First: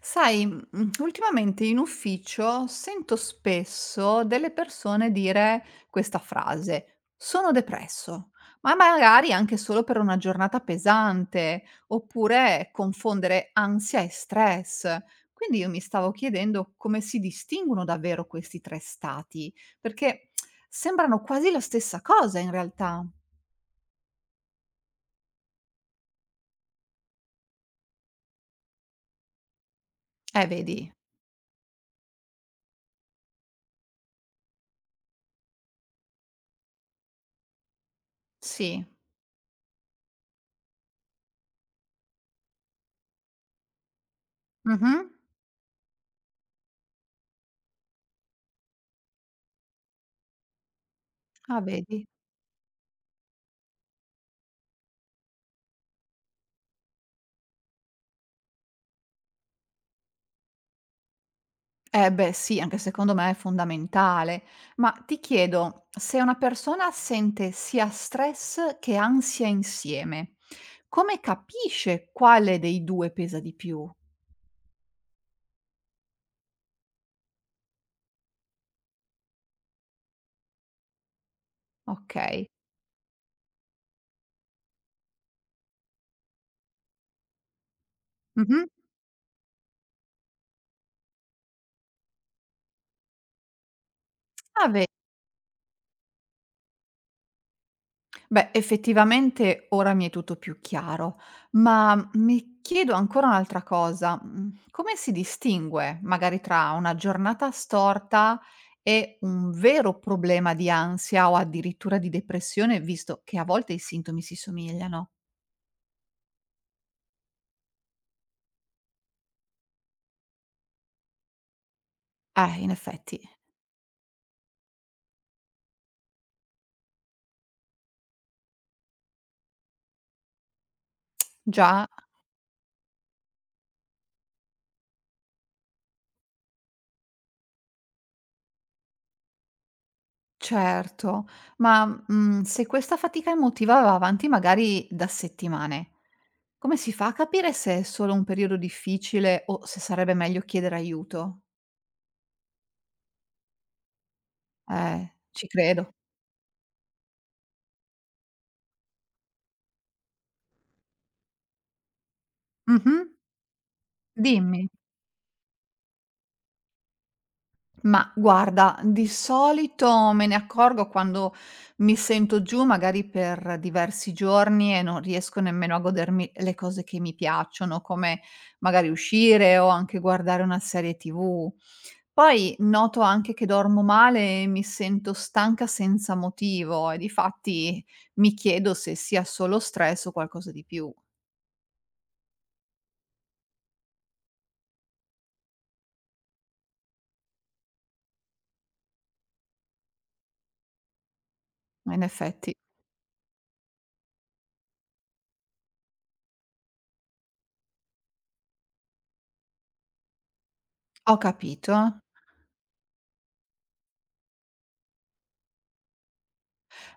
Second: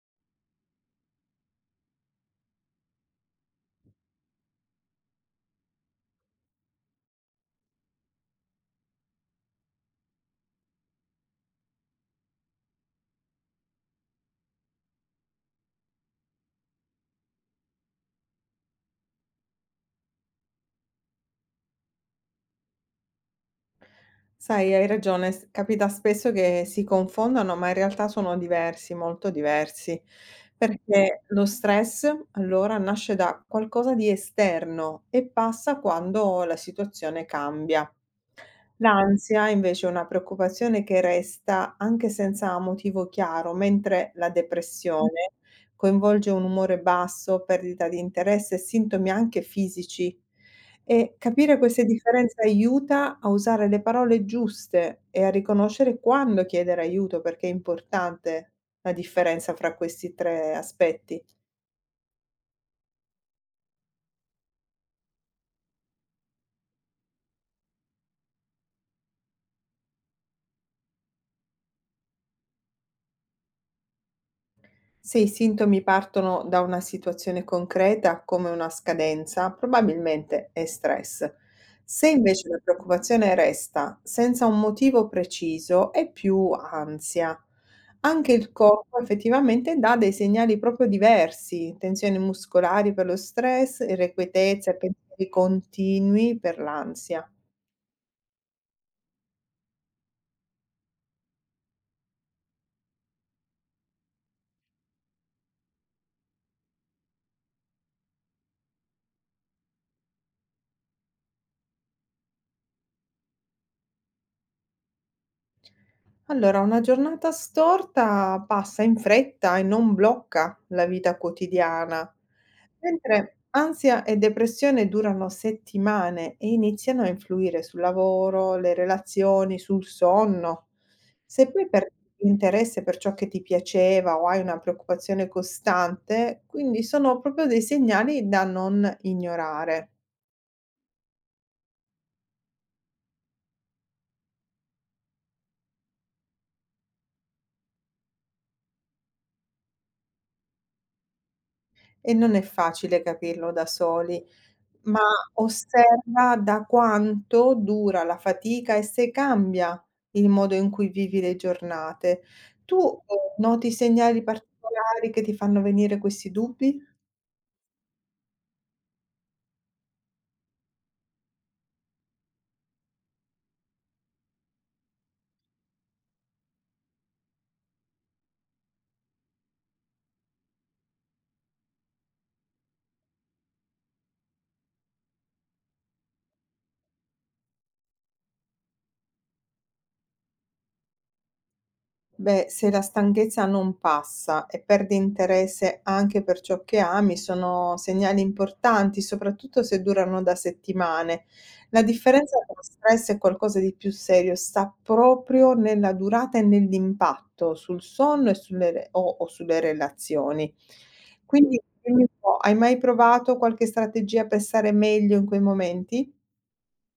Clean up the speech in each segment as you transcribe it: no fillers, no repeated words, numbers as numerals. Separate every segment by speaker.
Speaker 1: Sai, ultimamente in ufficio sento spesso delle persone dire questa frase: "Sono depresso", ma magari anche solo per una giornata pesante, oppure confondere ansia e stress. Quindi io mi stavo chiedendo come si distinguono davvero questi 3 stati, perché sembrano quasi la stessa cosa in realtà.
Speaker 2: Sai, hai ragione, capita spesso che si confondano, ma in realtà sono diversi, molto diversi,
Speaker 1: Vedi,
Speaker 2: perché lo stress allora nasce da qualcosa di esterno e passa quando la situazione cambia.
Speaker 1: sì.
Speaker 2: L'ansia invece è una preoccupazione che resta anche senza motivo chiaro, mentre la
Speaker 1: Mh-mh.
Speaker 2: depressione coinvolge un umore basso, perdita di interesse e sintomi anche fisici. E capire
Speaker 1: Ah
Speaker 2: queste
Speaker 1: vedi.
Speaker 2: differenze aiuta a usare le parole giuste e a riconoscere quando chiedere aiuto, perché è importante la differenza fra questi 3 aspetti.
Speaker 1: Eh beh sì, anche secondo me è fondamentale. Ma ti chiedo, se una persona sente sia stress che ansia insieme, come capisce quale dei 2 pesa di più?
Speaker 2: Se i sintomi partono da una situazione concreta, come una scadenza, probabilmente è stress. Se
Speaker 1: Okay.
Speaker 2: invece la preoccupazione resta senza un motivo preciso, è più ansia. Anche il
Speaker 1: Mh-mh.
Speaker 2: corpo effettivamente dà dei segnali proprio diversi, tensioni muscolari per lo stress, irrequietezza
Speaker 1: Ah
Speaker 2: e
Speaker 1: ve
Speaker 2: pensieri continui per l'ansia.
Speaker 1: Beh, effettivamente ora mi è tutto più chiaro, ma mi chiedo ancora un'altra cosa. Come si distingue magari tra una giornata storta e un vero problema di ansia o addirittura di depressione, visto che a volte i sintomi si somigliano?
Speaker 2: Allora, una giornata storta passa in fretta e non blocca la vita quotidiana,
Speaker 1: In effetti,
Speaker 2: mentre ansia e depressione durano settimane e iniziano a influire sul lavoro, le relazioni, sul sonno. Se poi
Speaker 1: già,
Speaker 2: perdi interesse per ciò che ti piaceva o hai una preoccupazione costante, quindi sono proprio dei segnali da non ignorare
Speaker 1: certo, ma se questa fatica emotiva va avanti magari da settimane, come si fa a capire se è solo un periodo difficile o se sarebbe meglio chiedere aiuto?
Speaker 2: e non è facile capirlo da soli. Ma
Speaker 1: Ci credo.
Speaker 2: osserva da quanto dura la fatica e se cambia il modo in cui vivi le giornate. Tu,
Speaker 1: Mh-mh.
Speaker 2: noti segnali
Speaker 1: Dimmi.
Speaker 2: particolari che ti fanno venire questi dubbi?
Speaker 1: Ma guarda, di solito me ne accorgo quando mi sento giù, magari per diversi giorni e non riesco nemmeno a godermi le cose che mi piacciono, come magari uscire o anche guardare una serie TV. Poi noto anche che dormo male e mi sento stanca senza motivo e difatti mi chiedo se sia solo stress o qualcosa di più.
Speaker 2: Beh, se la stanchezza non passa e perdi interesse anche per ciò che ami, sono segnali importanti, soprattutto se durano da settimane. La
Speaker 1: Ma in
Speaker 2: differenza
Speaker 1: effetti
Speaker 2: tra stress e qualcosa di più serio sta proprio nella durata e nell'impatto sul sonno e sulle o sulle relazioni.
Speaker 1: ho
Speaker 2: Quindi,
Speaker 1: capito.
Speaker 2: dimmi un po', hai mai provato qualche strategia per stare meglio in quei momenti?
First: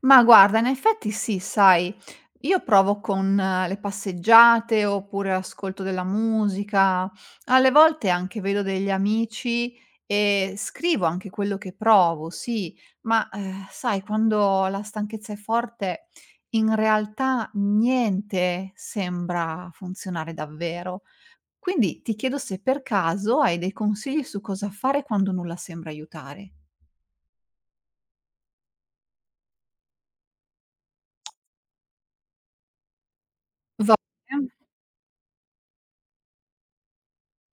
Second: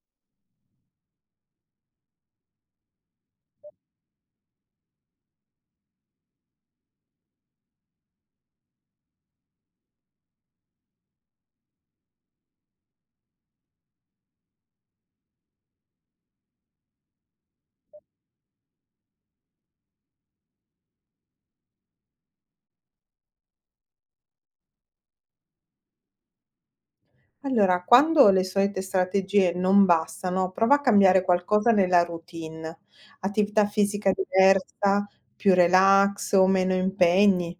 Speaker 1: Ma guarda, in effetti sì, sai, io provo con le passeggiate oppure ascolto della musica, alle volte anche vedo degli amici e scrivo anche quello che provo, sì, ma sai, quando la stanchezza è forte, in realtà niente sembra funzionare davvero. Quindi ti chiedo se per caso hai dei consigli su cosa fare quando nulla sembra aiutare.
Speaker 2: Allora, quando le solite strategie non bastano, prova a cambiare qualcosa nella routine, attività
Speaker 1: Va
Speaker 2: fisica
Speaker 1: bene?
Speaker 2: diversa, più relax o meno impegni.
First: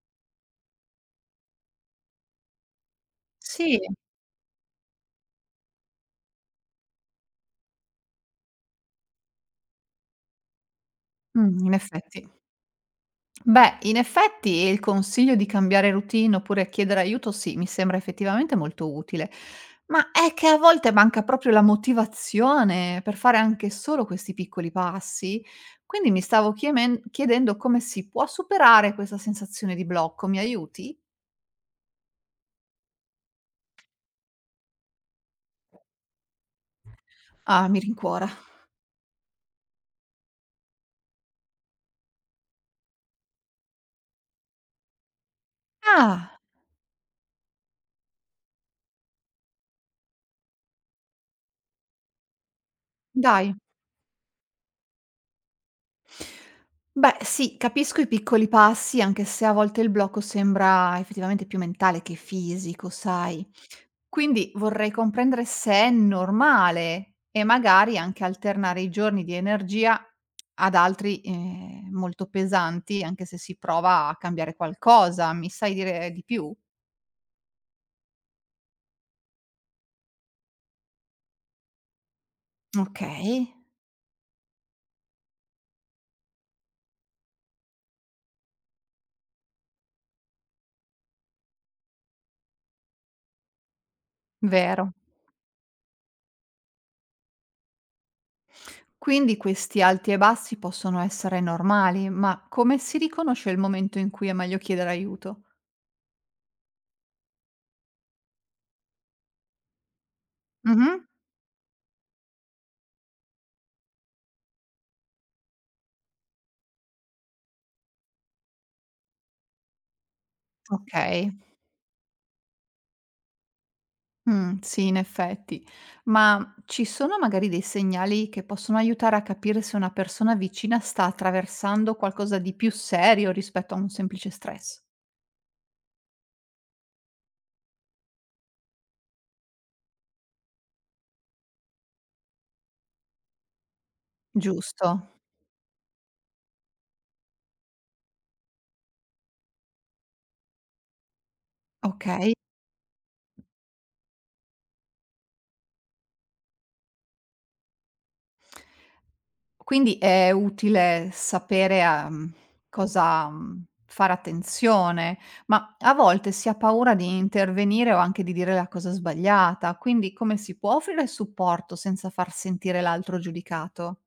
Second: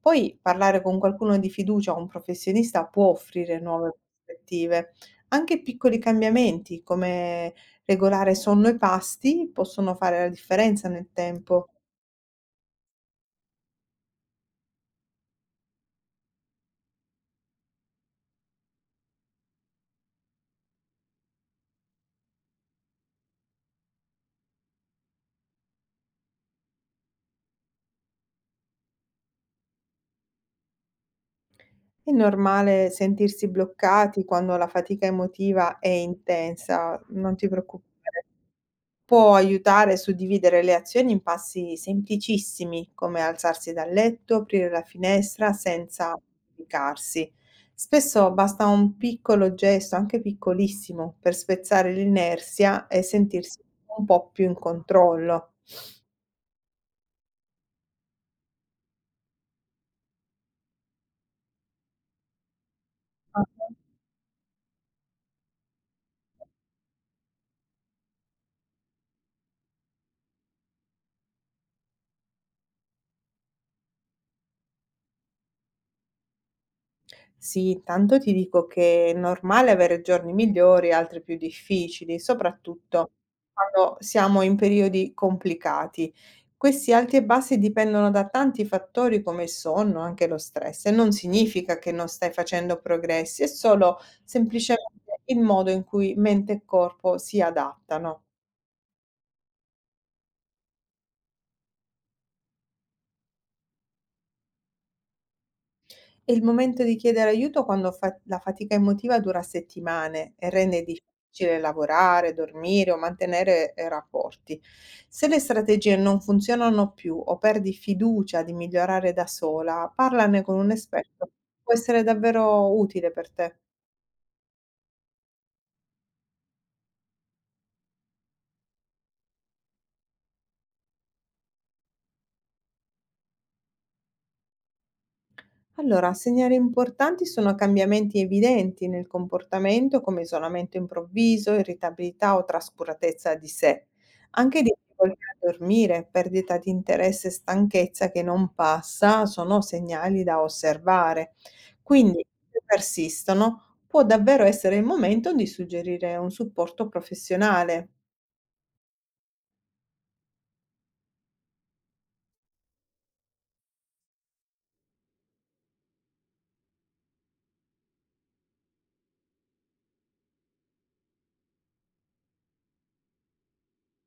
Speaker 2: Poi parlare con qualcuno di fiducia o un professionista può offrire
Speaker 1: Sì,
Speaker 2: nuove prospettive. Anche piccoli cambiamenti, come regolare sonno e pasti, possono fare la differenza nel tempo.
Speaker 1: in effetti. Beh, in effetti il consiglio di cambiare routine oppure chiedere aiuto, sì, mi sembra effettivamente molto utile, ma è che a volte manca proprio la motivazione per fare anche solo questi piccoli passi. Quindi mi stavo chiedendo come si può superare questa sensazione di blocco. Mi aiuti?
Speaker 2: È normale sentirsi bloccati quando la fatica emotiva è intensa, non ti
Speaker 1: Ah, mi
Speaker 2: preoccupare.
Speaker 1: rincuora.
Speaker 2: Può aiutare a suddividere le azioni in passi semplicissimi, come alzarsi dal letto, aprire la finestra senza
Speaker 1: Ah,
Speaker 2: giudicarsi. Spesso basta un piccolo gesto, anche piccolissimo, per spezzare l'inerzia e
Speaker 1: dai.
Speaker 2: sentirsi un po' più in controllo.
Speaker 1: Beh, sì, capisco i piccoli passi, anche se a volte il blocco sembra effettivamente più mentale che fisico,
Speaker 2: Ah.
Speaker 1: sai. Quindi vorrei comprendere se è normale e magari anche alternare i giorni di energia ad altri, molto pesanti, anche se si prova a cambiare qualcosa. Mi sai dire di più?
Speaker 2: Sì, intanto ti dico che è normale avere giorni migliori, altri più difficili, soprattutto
Speaker 1: Okay,
Speaker 2: quando siamo in periodi complicati. Questi alti e bassi dipendono da tanti fattori come il sonno, anche lo stress, e non significa che non stai facendo progressi, è solo
Speaker 1: vero.
Speaker 2: semplicemente il modo in cui mente e corpo si adattano.
Speaker 1: Quindi questi alti e bassi possono essere normali, ma come si riconosce il momento in cui è meglio chiedere aiuto?
Speaker 2: E il momento di chiedere aiuto quando fa la fatica emotiva dura settimane e rende
Speaker 1: Mh-mh,
Speaker 2: difficile lavorare, dormire o mantenere, rapporti. Se le strategie non funzionano più o perdi fiducia di migliorare da sola, parlane con un
Speaker 1: okay.
Speaker 2: esperto, può essere davvero utile per te.
Speaker 1: Sì, in effetti. Ma ci sono magari dei segnali che possono aiutare a capire se una persona vicina sta attraversando qualcosa di più serio rispetto a un semplice stress?
Speaker 2: Allora, segnali importanti sono cambiamenti evidenti nel comportamento come isolamento improvviso, irritabilità o trascuratezza di sé, anche
Speaker 1: Giusto,
Speaker 2: difficoltà a dormire, perdita di interesse e stanchezza che non passa sono segnali da osservare. Quindi,
Speaker 1: okay.
Speaker 2: se persistono, può davvero essere il momento di suggerire un supporto professionale.
Speaker 1: Quindi è utile sapere a cosa, fare attenzione, ma a volte si ha paura di intervenire o anche di dire la cosa sbagliata, quindi come si può offrire supporto senza far sentire l'altro giudicato?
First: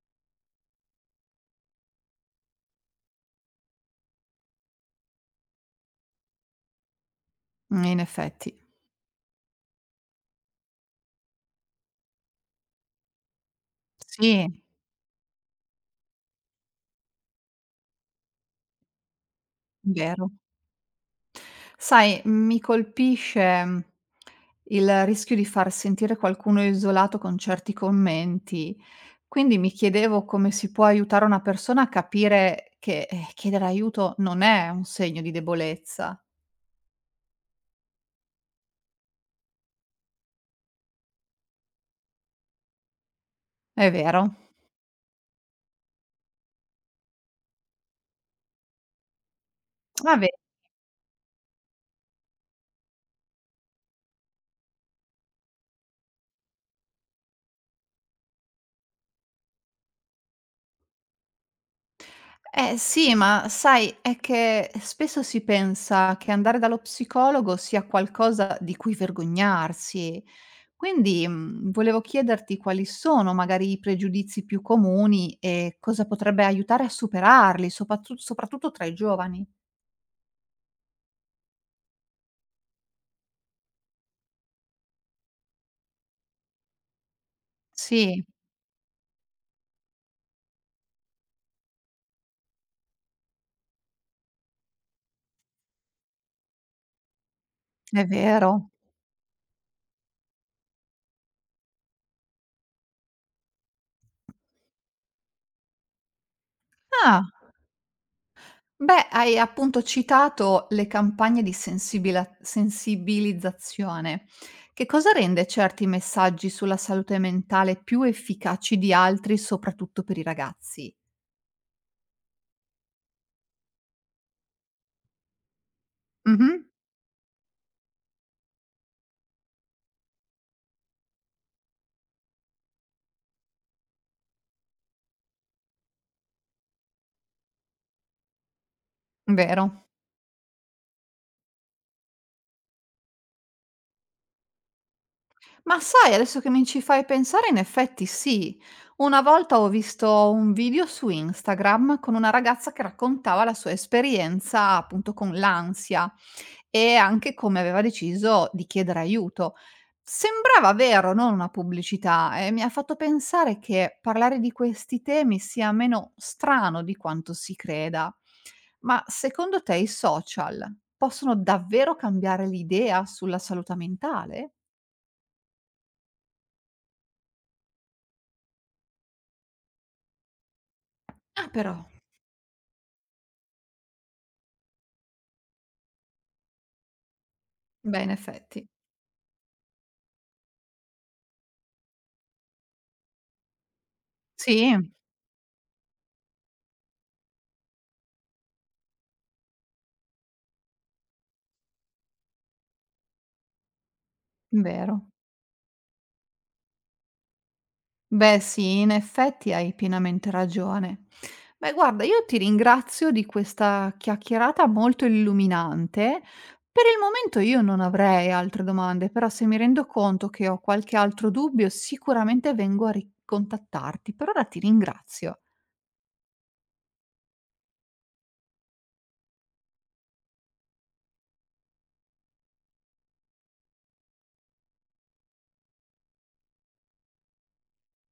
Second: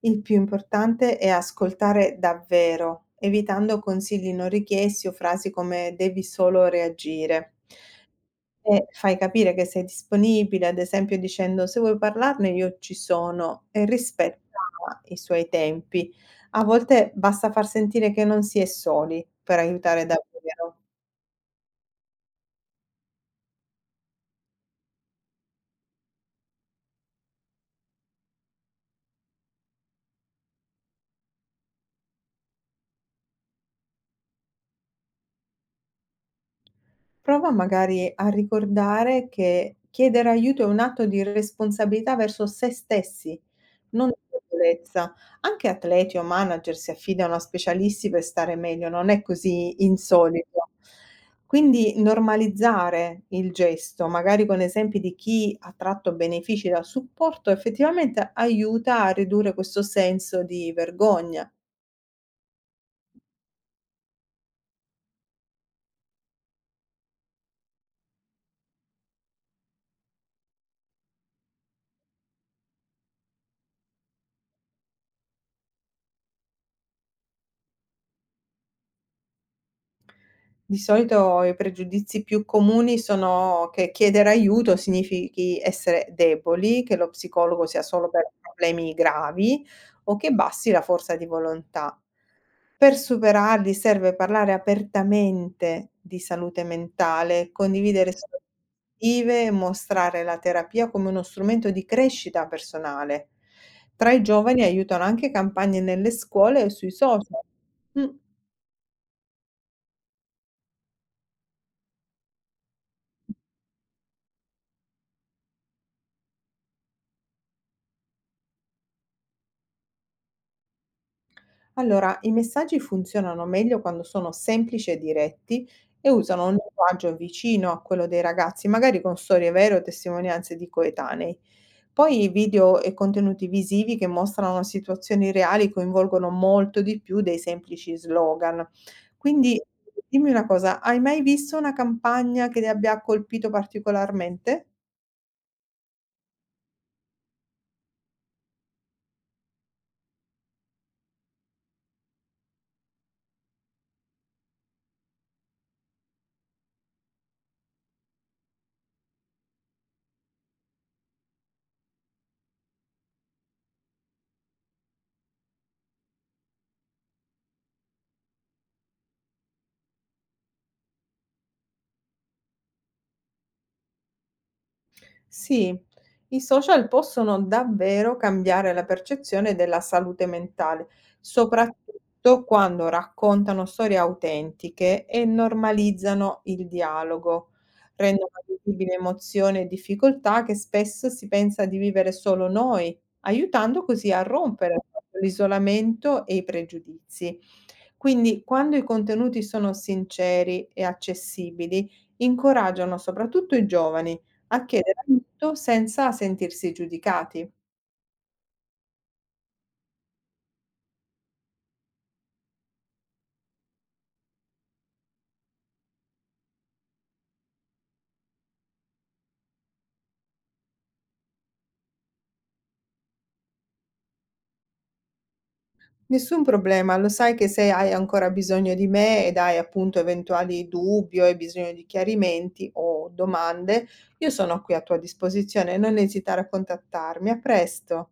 Speaker 2: Il più importante è ascoltare davvero, evitando consigli non richiesti o frasi come "devi solo reagire".
Speaker 1: In effetti.
Speaker 2: E fai capire che sei disponibile, ad esempio dicendo "se vuoi parlarne io ci sono" e rispetta
Speaker 1: Sì.
Speaker 2: i suoi tempi. A volte basta far sentire che non si è soli per aiutare
Speaker 1: Vero.
Speaker 2: davvero.
Speaker 1: Sai, mi colpisce, il rischio di far sentire qualcuno isolato con certi commenti, quindi mi chiedevo come si può aiutare una persona a capire che, chiedere aiuto non è un segno di debolezza.
Speaker 2: Prova magari a ricordare che chiedere aiuto è un atto di responsabilità verso se stessi,
Speaker 1: È
Speaker 2: non di
Speaker 1: vero.
Speaker 2: debolezza. Anche atleti o manager si affidano a specialisti per stare meglio, non è così
Speaker 1: Va be
Speaker 2: insolito. Quindi normalizzare il gesto, magari con esempi di chi ha tratto benefici dal supporto, effettivamente aiuta a ridurre questo senso di vergogna.
Speaker 1: Eh sì, ma sai, è che spesso si pensa che andare dallo psicologo sia qualcosa di cui vergognarsi. Quindi, volevo chiederti quali sono magari i pregiudizi più comuni e cosa potrebbe aiutare a superarli, sopattu soprattutto tra i giovani.
Speaker 2: Di solito i pregiudizi più comuni sono che chiedere aiuto significhi essere deboli, che lo psicologo sia solo
Speaker 1: Sì,
Speaker 2: per problemi gravi o che basti la forza di volontà. Per superarli serve parlare apertamente di salute mentale,
Speaker 1: è
Speaker 2: condividere storie
Speaker 1: vero.
Speaker 2: e mostrare la terapia come uno strumento di crescita personale. Tra i giovani aiutano anche campagne nelle scuole e sui
Speaker 1: Ah.
Speaker 2: social. Mm.
Speaker 1: Beh, hai appunto citato le campagne di sensibilizzazione. Che cosa rende certi messaggi sulla salute mentale più efficaci di altri, soprattutto per i ragazzi?
Speaker 2: Allora, i messaggi funzionano meglio quando sono semplici e diretti e usano un
Speaker 1: Mhm,
Speaker 2: linguaggio vicino a quello dei ragazzi, magari con storie vere o testimonianze di coetanei. Poi i video e contenuti visivi che mostrano situazioni reali coinvolgono molto di più dei semplici slogan. Quindi
Speaker 1: vero.
Speaker 2: dimmi una cosa, hai mai visto una campagna che ti abbia colpito particolarmente?
Speaker 1: Ma sai, adesso che mi ci fai pensare, in effetti sì. Una volta ho visto un video su Instagram con una ragazza che raccontava la sua esperienza appunto con l'ansia e anche come aveva deciso di chiedere aiuto. Sembrava vero, non una pubblicità, e mi ha fatto pensare che parlare di questi temi sia meno strano di quanto si creda. Ma secondo te i social possono davvero cambiare l'idea sulla salute mentale?
Speaker 2: Sì, i social possono davvero cambiare la percezione della salute mentale,
Speaker 1: Ah però,
Speaker 2: soprattutto quando raccontano storie autentiche e normalizzano il dialogo,
Speaker 1: beh in
Speaker 2: rendono
Speaker 1: effetti.
Speaker 2: visibili emozioni e difficoltà che spesso si pensa di vivere solo noi, aiutando così a
Speaker 1: Sì,
Speaker 2: rompere l'isolamento e i pregiudizi. Quindi, quando i contenuti sono sinceri e accessibili, incoraggiano soprattutto i giovani a chiedere
Speaker 1: vero.
Speaker 2: aiuto senza sentirsi giudicati.
Speaker 1: Beh sì, in effetti hai pienamente ragione. Beh guarda, io ti ringrazio di questa chiacchierata molto illuminante. Per il momento io non avrei altre domande, però se mi rendo conto che ho qualche altro dubbio, sicuramente vengo a ricontattarti. Per ora ti ringrazio.
Speaker 2: Nessun problema, lo sai che se hai ancora bisogno di me ed hai appunto eventuali dubbi o hai bisogno di chiarimenti o domande, io sono qui a tua disposizione, non esitare a contattarmi. A presto.